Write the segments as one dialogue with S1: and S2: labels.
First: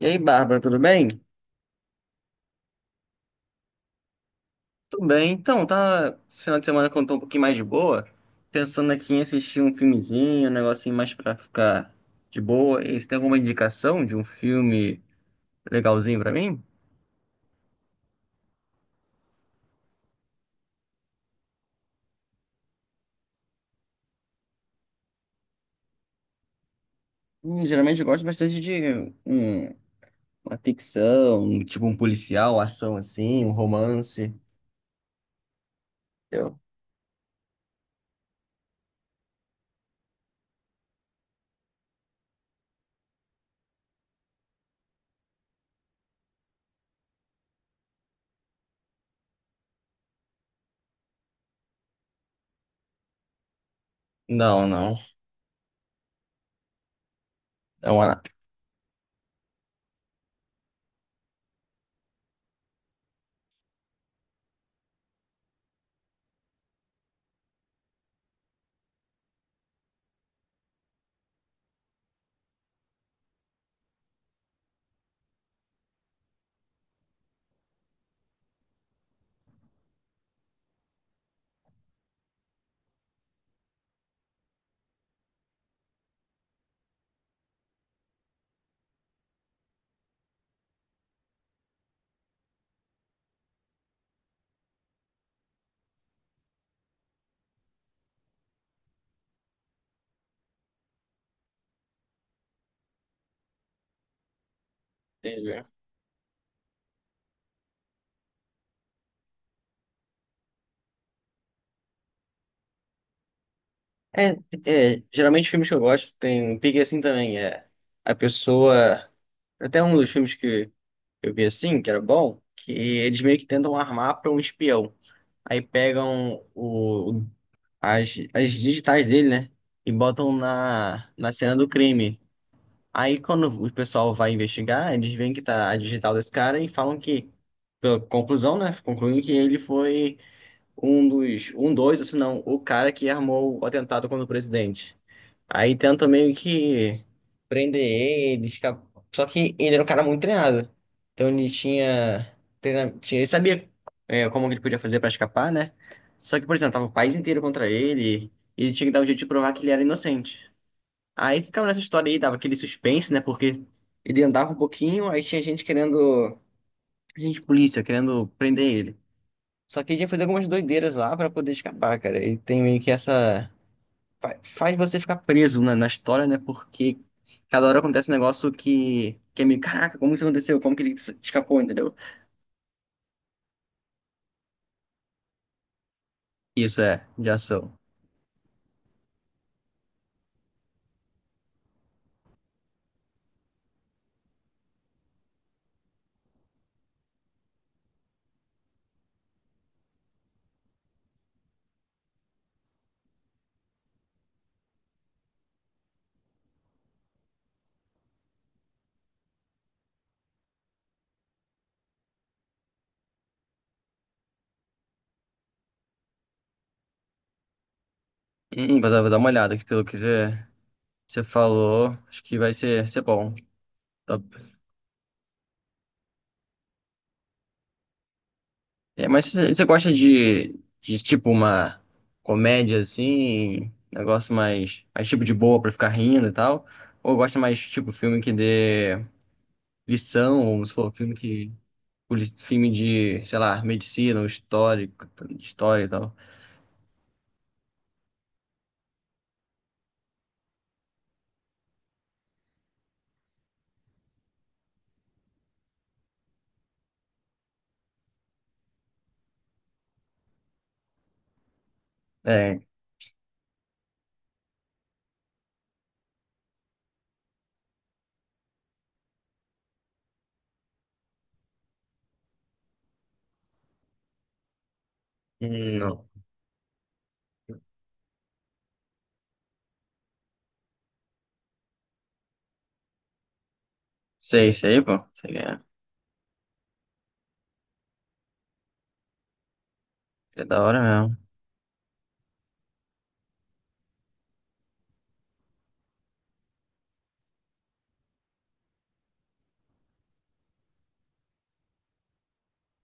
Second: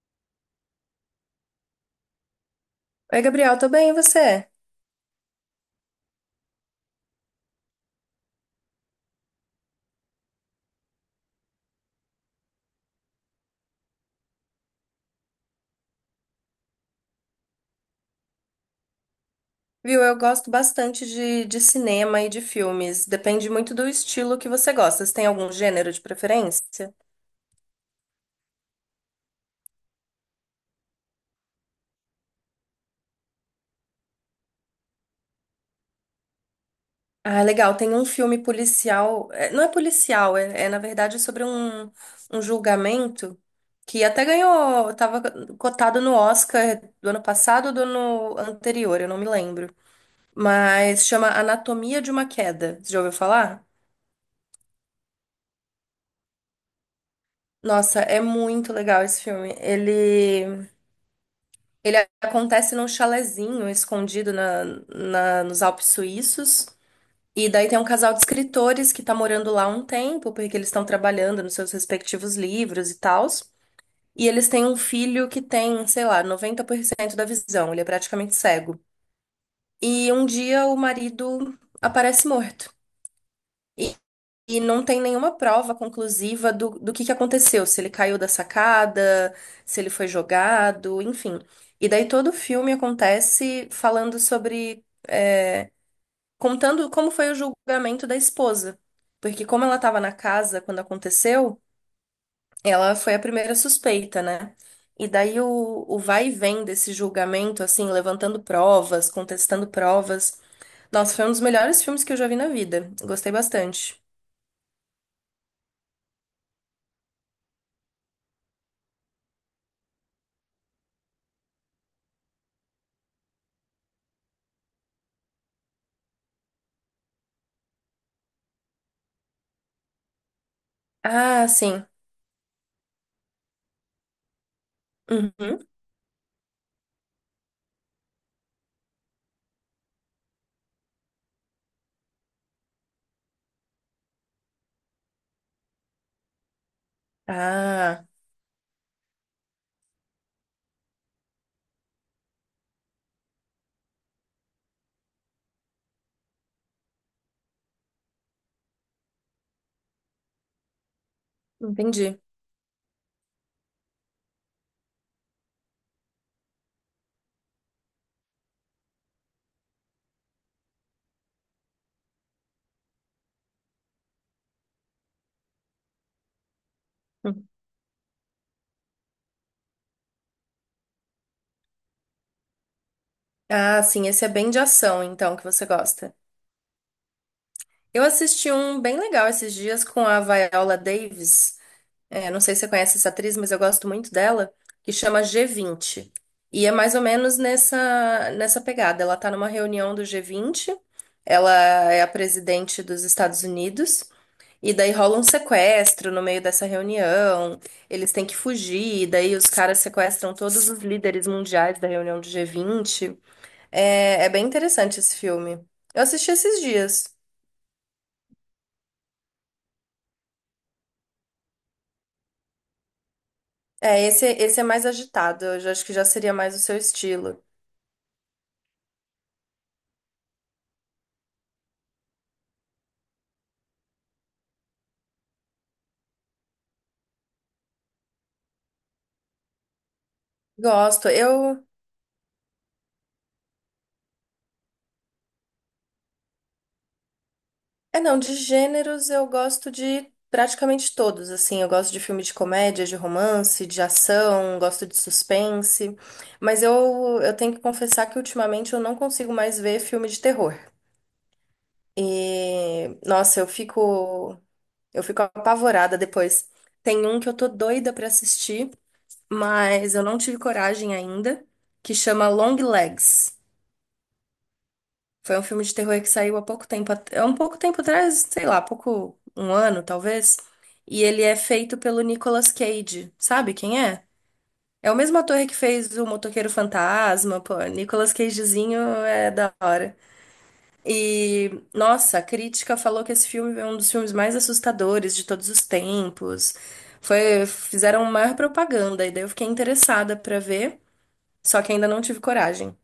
S1: E aí, Bárbara, tudo bem?
S2: Oi, Gabriel, tô bem, e você?
S1: Tudo bem. Então, tá. Esse final de semana que eu tô um pouquinho mais de boa, pensando aqui em assistir um filmezinho, um negocinho mais pra ficar de boa. E você tem alguma indicação de um filme legalzinho pra mim?
S2: Viu, eu gosto bastante de cinema e de filmes. Depende muito do estilo que você gosta. Você tem algum gênero de preferência?
S1: Geralmente eu gosto bastante de uma ficção, tipo um policial, ação assim, um romance. Eu...
S2: Ah, legal. Tem um filme policial. Não é policial, na verdade sobre um julgamento que até ganhou. Tava cotado no Oscar do ano passado ou do ano anterior, eu não me lembro. Mas chama Anatomia de uma Queda. Você já ouviu falar?
S1: Não, não. É
S2: Nossa, é
S1: uma.
S2: muito legal esse filme. Ele acontece num chalezinho escondido na, nos Alpes suíços. E daí tem um casal de escritores que tá morando lá há um tempo, porque eles estão trabalhando nos seus respectivos livros e tals. E eles têm um filho que tem, sei lá, 90% da visão, ele é praticamente cego. E um dia o marido aparece morto. E não tem nenhuma prova conclusiva do que aconteceu, se ele caiu da sacada, se ele foi jogado, enfim. E daí todo o filme acontece falando sobre, contando como foi o julgamento da esposa. Porque como ela estava na casa quando aconteceu, ela foi a primeira suspeita, né? E daí
S1: Entendi.
S2: o vai e vem desse julgamento, assim, levantando provas, contestando provas. Nossa, foi um dos melhores filmes que eu já vi na vida. Gostei bastante.
S1: É, é, geralmente filmes que eu gosto tem um pique assim também, é a pessoa, até um dos filmes que eu vi assim, que era bom, que eles meio que tentam armar para um espião. Aí pegam o, as digitais dele, né? E botam na
S2: Ah,
S1: cena do
S2: sim.
S1: crime. Aí quando o pessoal vai investigar, eles veem que
S2: Uhum.
S1: tá a digital desse cara e falam que, pela conclusão, né? Concluem que ele foi um dos, ou se não, o cara que armou o atentado contra o presidente. Aí tenta meio que prender
S2: Ah,
S1: ele, ficar... Só que ele era um cara muito treinado. Então ele tinha... tinha... Ele sabia como que ele podia fazer pra escapar, né? Só que, por exemplo, tava o país inteiro contra ele e ele tinha que dar um jeito de provar que ele era inocente. Aí ficava nessa história aí,
S2: entendi.
S1: dava aquele suspense, né? Porque ele andava um pouquinho, aí tinha gente querendo... Gente, de polícia, querendo prender ele. Só que ele ia fazer algumas doideiras lá pra poder escapar, cara. E tem meio que essa faz você ficar preso na história, né? Porque
S2: Hum.
S1: cada hora acontece um negócio que é meio, caraca, como isso aconteceu? Como que ele escapou, entendeu?
S2: Ah, sim, esse é bem de ação, então, que você gosta.
S1: Isso é, de ação.
S2: Eu assisti um bem legal esses dias com a Viola Davis. É, não sei se você conhece essa atriz, mas eu gosto muito dela, que chama G20. E é mais ou menos nessa pegada. Ela tá numa reunião do G20, ela é a presidente dos Estados Unidos. E daí rola um sequestro no meio dessa reunião, eles têm que fugir, e daí os caras sequestram todos os líderes mundiais da reunião do G20. É bem interessante esse filme. Eu assisti esses dias.
S1: Vou dar uma olhada, que você falou, acho que ser bom.
S2: É,
S1: Tá-
S2: esse é mais agitado, acho que já seria mais o seu estilo.
S1: É, mas você gosta de tipo uma comédia assim, negócio mais, mais tipo de boa pra ficar rindo e tal? Ou gosta mais tipo filme que dê lição, ou se for
S2: Gosto.
S1: filme que
S2: Eu.
S1: filme de, sei lá, medicina, ou histórico, história e tal.
S2: É, não, de gêneros eu gosto de praticamente todos, assim, eu gosto de filme de comédia, de romance, de ação, gosto de suspense, mas eu tenho que confessar que ultimamente eu não consigo mais ver filme de terror.
S1: É,
S2: E, nossa, eu fico apavorada depois. Tem um que eu tô doida pra assistir, mas eu não tive coragem ainda, que chama Long Legs. Foi um filme de terror
S1: não.
S2: que saiu há pouco tempo, há um pouco tempo atrás, sei lá, pouco, um ano talvez. E ele é feito pelo Nicolas Cage. Sabe quem é?
S1: Sei, sei,
S2: É o
S1: pô.
S2: mesmo
S1: Sei
S2: ator
S1: que
S2: que
S1: é,
S2: fez o Motoqueiro Fantasma, pô. Nicolas Cagezinho é da hora.
S1: é da hora mesmo.
S2: E, nossa, a crítica falou que esse filme é um dos filmes mais assustadores de todos os tempos. Foi, fizeram maior propaganda, e daí eu fiquei interessada pra ver, só que ainda não tive coragem.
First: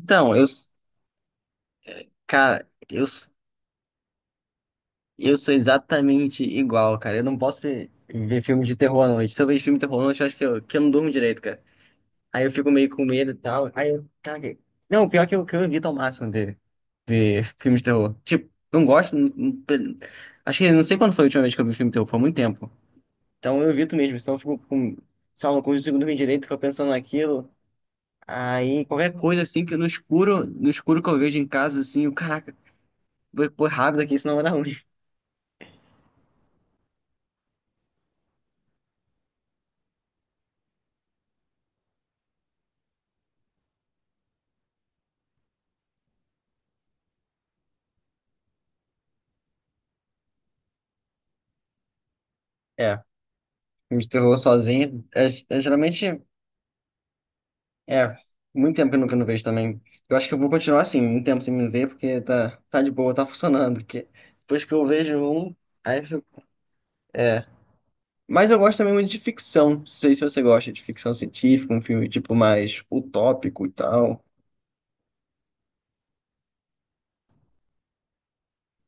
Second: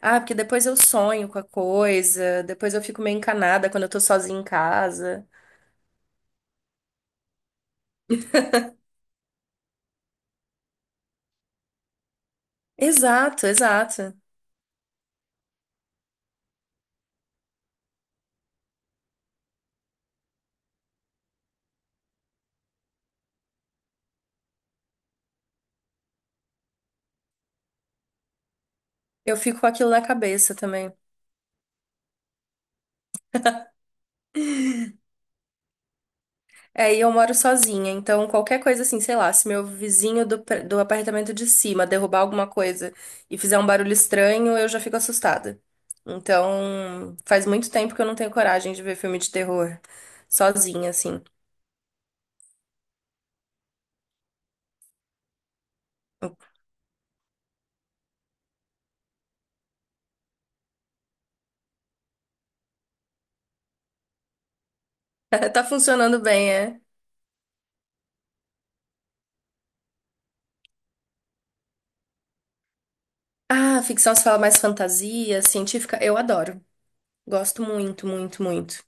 S2: Ah, porque
S1: eu,
S2: depois
S1: s-
S2: eu sonho com a coisa,
S1: cara,
S2: depois eu fico meio encanada quando eu tô sozinha em casa.
S1: eu sou exatamente igual, cara. Eu não posso ver filme de terror à noite. Se eu vejo filme de terror à noite, eu acho que eu não durmo direito, cara. Aí eu fico meio com medo e
S2: Exato,
S1: tal. Aí eu,
S2: exato.
S1: cara, que- não, o pior é que eu evito ao máximo ver filme de terror. Tipo, não gosto, acho que não sei quando foi a última vez que eu vi filme de terror, foi há muito tempo. Então eu evito mesmo, senão eu fico com, sei lá, não consigo dormir direito, fico pensando naquilo. Aí qualquer
S2: Eu
S1: coisa
S2: fico
S1: assim
S2: com
S1: que no
S2: aquilo na
S1: escuro,
S2: cabeça
S1: no
S2: também.
S1: escuro que eu vejo em casa, assim, eu, caraca, vou pôr rápido aqui, senão vai dar ruim.
S2: É, e eu moro sozinha, então qualquer coisa assim, sei lá, se meu vizinho do, do apartamento de cima derrubar alguma coisa e fizer um barulho estranho, eu já fico assustada. Então, faz muito tempo que eu não tenho coragem de ver filme de terror sozinha, assim.
S1: É, filme de terror sozinho, é, é, geralmente, é, muito tempo que eu não vejo também. Eu acho que eu vou continuar assim, um tempo sem me ver, porque tá, tá de boa, tá funcionando. Porque depois que eu vejo um,
S2: Tá
S1: aí eu
S2: funcionando
S1: fico,
S2: bem, é?
S1: é. Mas eu gosto também muito de ficção. Não sei se você gosta de ficção científica, um filme tipo mais utópico e
S2: Ah, ficção se
S1: tal.
S2: fala mais fantasia, científica, eu adoro. Gosto muito, muito, muito.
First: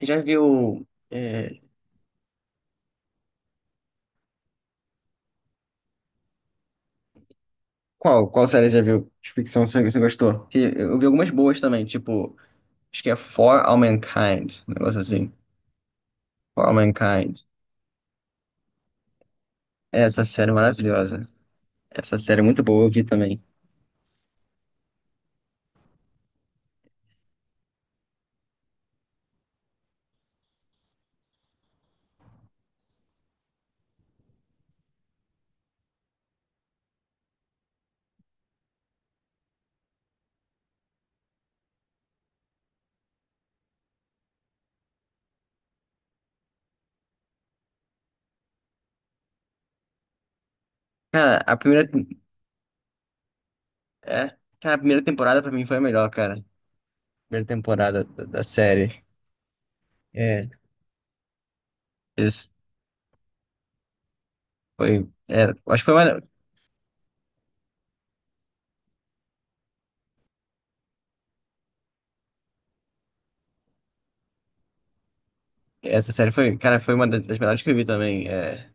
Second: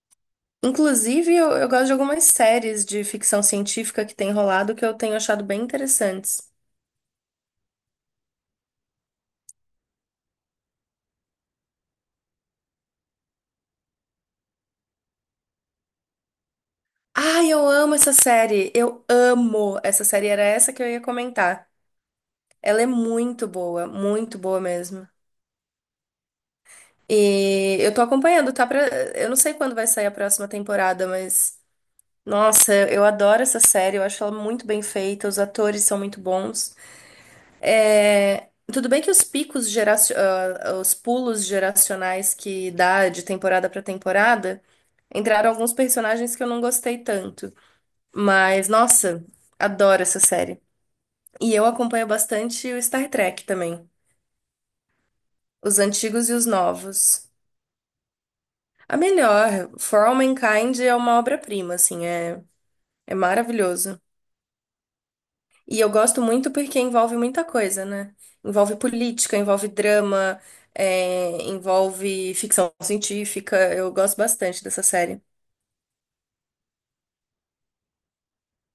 S1: Você já viu.
S2: Inclusive, eu,
S1: É,
S2: eu gosto de algumas séries de ficção científica que tem rolado que eu tenho achado bem interessantes.
S1: qual, qual série você já viu de ficção que você gostou? Que eu vi algumas boas também, tipo, acho que é For All Mankind, um negócio assim. For All Mankind.
S2: Ai, eu amo essa série! Eu amo essa
S1: Essa
S2: série, era
S1: série é
S2: essa que eu ia
S1: maravilhosa.
S2: comentar.
S1: Essa série é muito
S2: Ela
S1: boa,
S2: é
S1: eu vi também.
S2: muito boa mesmo. E eu tô acompanhando, tá pra... Eu não sei quando vai sair a próxima temporada, mas... Nossa, eu adoro essa série, eu acho ela muito bem feita, os atores são muito bons. É, tudo bem que os os pulos geracionais que dá de temporada pra temporada, entraram alguns personagens que eu não gostei tanto. Mas, nossa, adoro essa série.
S1: Cara,
S2: E
S1: a
S2: eu
S1: primeira.
S2: acompanho bastante o Star Trek também,
S1: É, cara, a primeira temporada pra mim foi a
S2: os
S1: melhor,
S2: antigos e
S1: cara.
S2: os novos.
S1: Primeira temporada da
S2: A
S1: série.
S2: melhor, For All
S1: É,
S2: Mankind é uma obra-prima, assim,
S1: isso.
S2: é maravilhoso.
S1: Foi. É,
S2: E
S1: acho que
S2: eu
S1: foi
S2: gosto
S1: uma.
S2: muito porque envolve muita coisa, né? Envolve política, envolve drama, envolve ficção científica. Eu gosto bastante dessa série.
S1: Essa série foi, cara, foi uma das melhores que eu vi também. É.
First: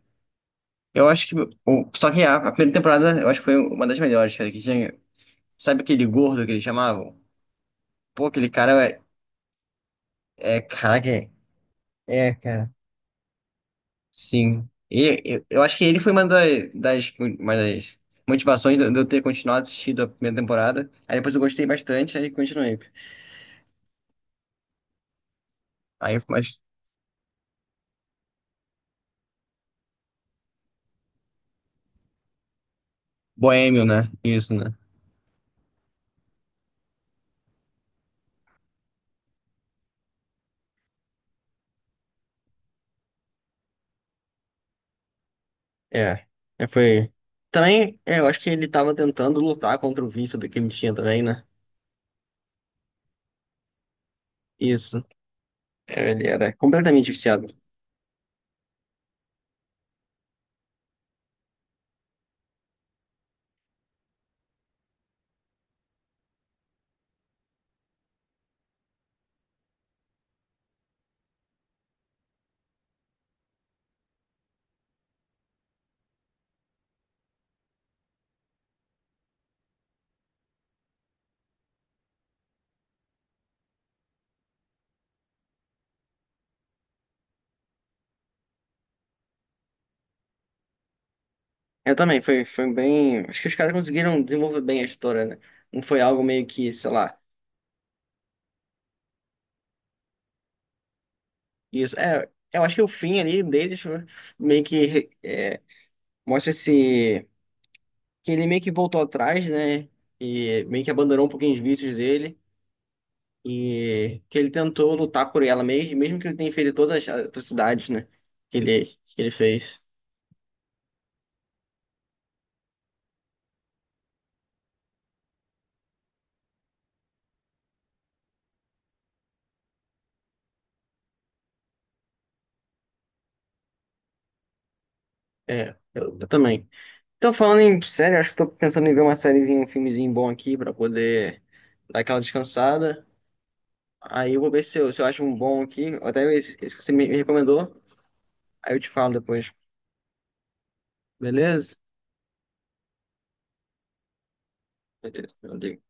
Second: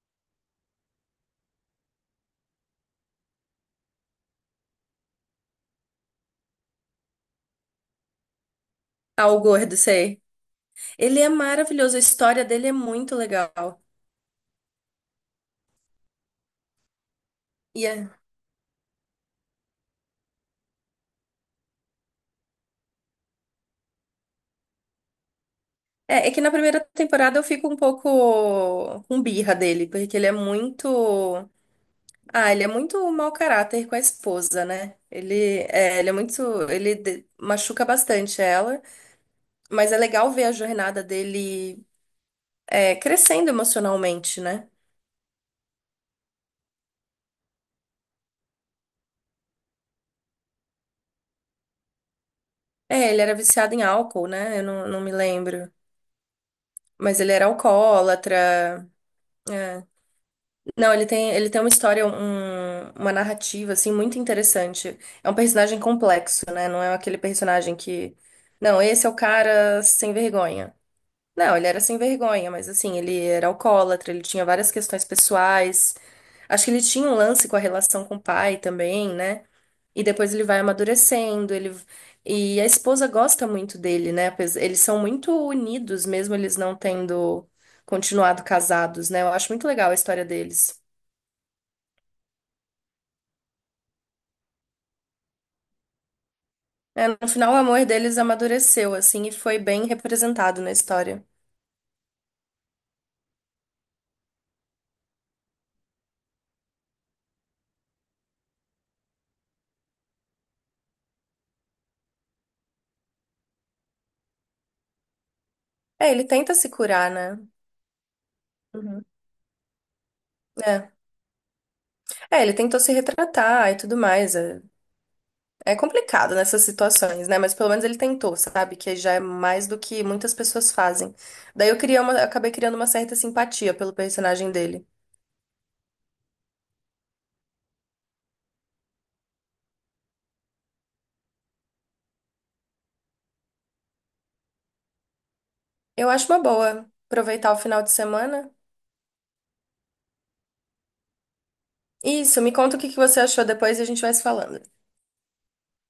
S1: Eu acho que. Só que a primeira temporada, eu acho que foi uma das melhores, cara, que tinha. Sabe aquele gordo que eles chamavam? Pô, aquele cara é.
S2: Ah, o Gordo, sei.
S1: É caraca,
S2: Ele é
S1: é,
S2: maravilhoso, a
S1: é,
S2: história dele é
S1: cara.
S2: muito legal.
S1: Sim. E, eu acho que ele foi uma uma
S2: E
S1: das
S2: é,
S1: motivações de eu ter continuado assistindo a primeira temporada. Aí depois eu gostei bastante, aí continuei. Aí eu
S2: é
S1: fico
S2: que na
S1: mais
S2: primeira temporada eu fico um pouco com birra dele, porque ele é muito. Ah, ele é muito mau
S1: boêmio,
S2: caráter com a
S1: né? Isso,
S2: esposa,
S1: né?
S2: né? Ele é muito. Machuca bastante ela. Mas é legal ver a jornada dele crescendo emocionalmente, né?
S1: É. É, foi. Também, é, eu acho que ele tava tentando lutar contra o vício do que ele tinha também, né?
S2: É, ele era viciado em álcool, né? Eu não, não
S1: Isso.
S2: me lembro.
S1: É, ele era completamente
S2: Mas ele
S1: viciado.
S2: era alcoólatra. É. Não, ele tem uma história, uma narrativa, assim, muito interessante. É um personagem complexo, né? Não é aquele personagem que. Não, esse é o cara sem vergonha. Não, ele era sem vergonha, mas assim, ele era alcoólatra, ele tinha várias questões pessoais. Acho que ele tinha um lance com a relação com o pai também, né? E depois ele vai amadurecendo, ele e a esposa gosta muito dele, né? Eles são muito unidos, mesmo eles não tendo continuado casados, né? Eu acho muito legal a história deles.
S1: Eu também, foi, foi bem. Acho que os caras conseguiram desenvolver bem a história, né? Não foi algo meio que, sei
S2: É,
S1: lá.
S2: no final, o amor deles amadureceu, assim, e foi bem representado na história.
S1: Isso. É, eu acho que o fim ali deles foi meio que é, mostra esse. Que ele meio que voltou atrás, né? E meio que abandonou um pouquinho os vícios dele. E que ele tentou lutar por ela mesmo,
S2: É,
S1: mesmo
S2: ele
S1: que ele tenha
S2: tenta se
S1: feito todas
S2: curar,
S1: as
S2: né?
S1: atrocidades, né?
S2: Uhum.
S1: Que ele fez.
S2: É. É, ele tentou se retratar e tudo mais. É. É complicado nessas situações, né? Mas pelo menos ele tentou, sabe? Que já é mais do que muitas pessoas fazem. Daí eu acabei criando uma certa simpatia pelo personagem dele.
S1: É, eu também. Então, falando em série, acho que tô pensando em ver uma sériezinha, um filmezinho bom aqui pra poder dar aquela descansada. Aí eu vou ver se eu acho um bom aqui, ou
S2: Eu
S1: até
S2: acho uma
S1: esse que
S2: boa
S1: você me
S2: aproveitar o
S1: recomendou,
S2: final de semana.
S1: aí eu te falo depois. Beleza?
S2: Isso, me conta o que que você achou depois e a gente vai se falando.
S1: Beleza. Meu Deus.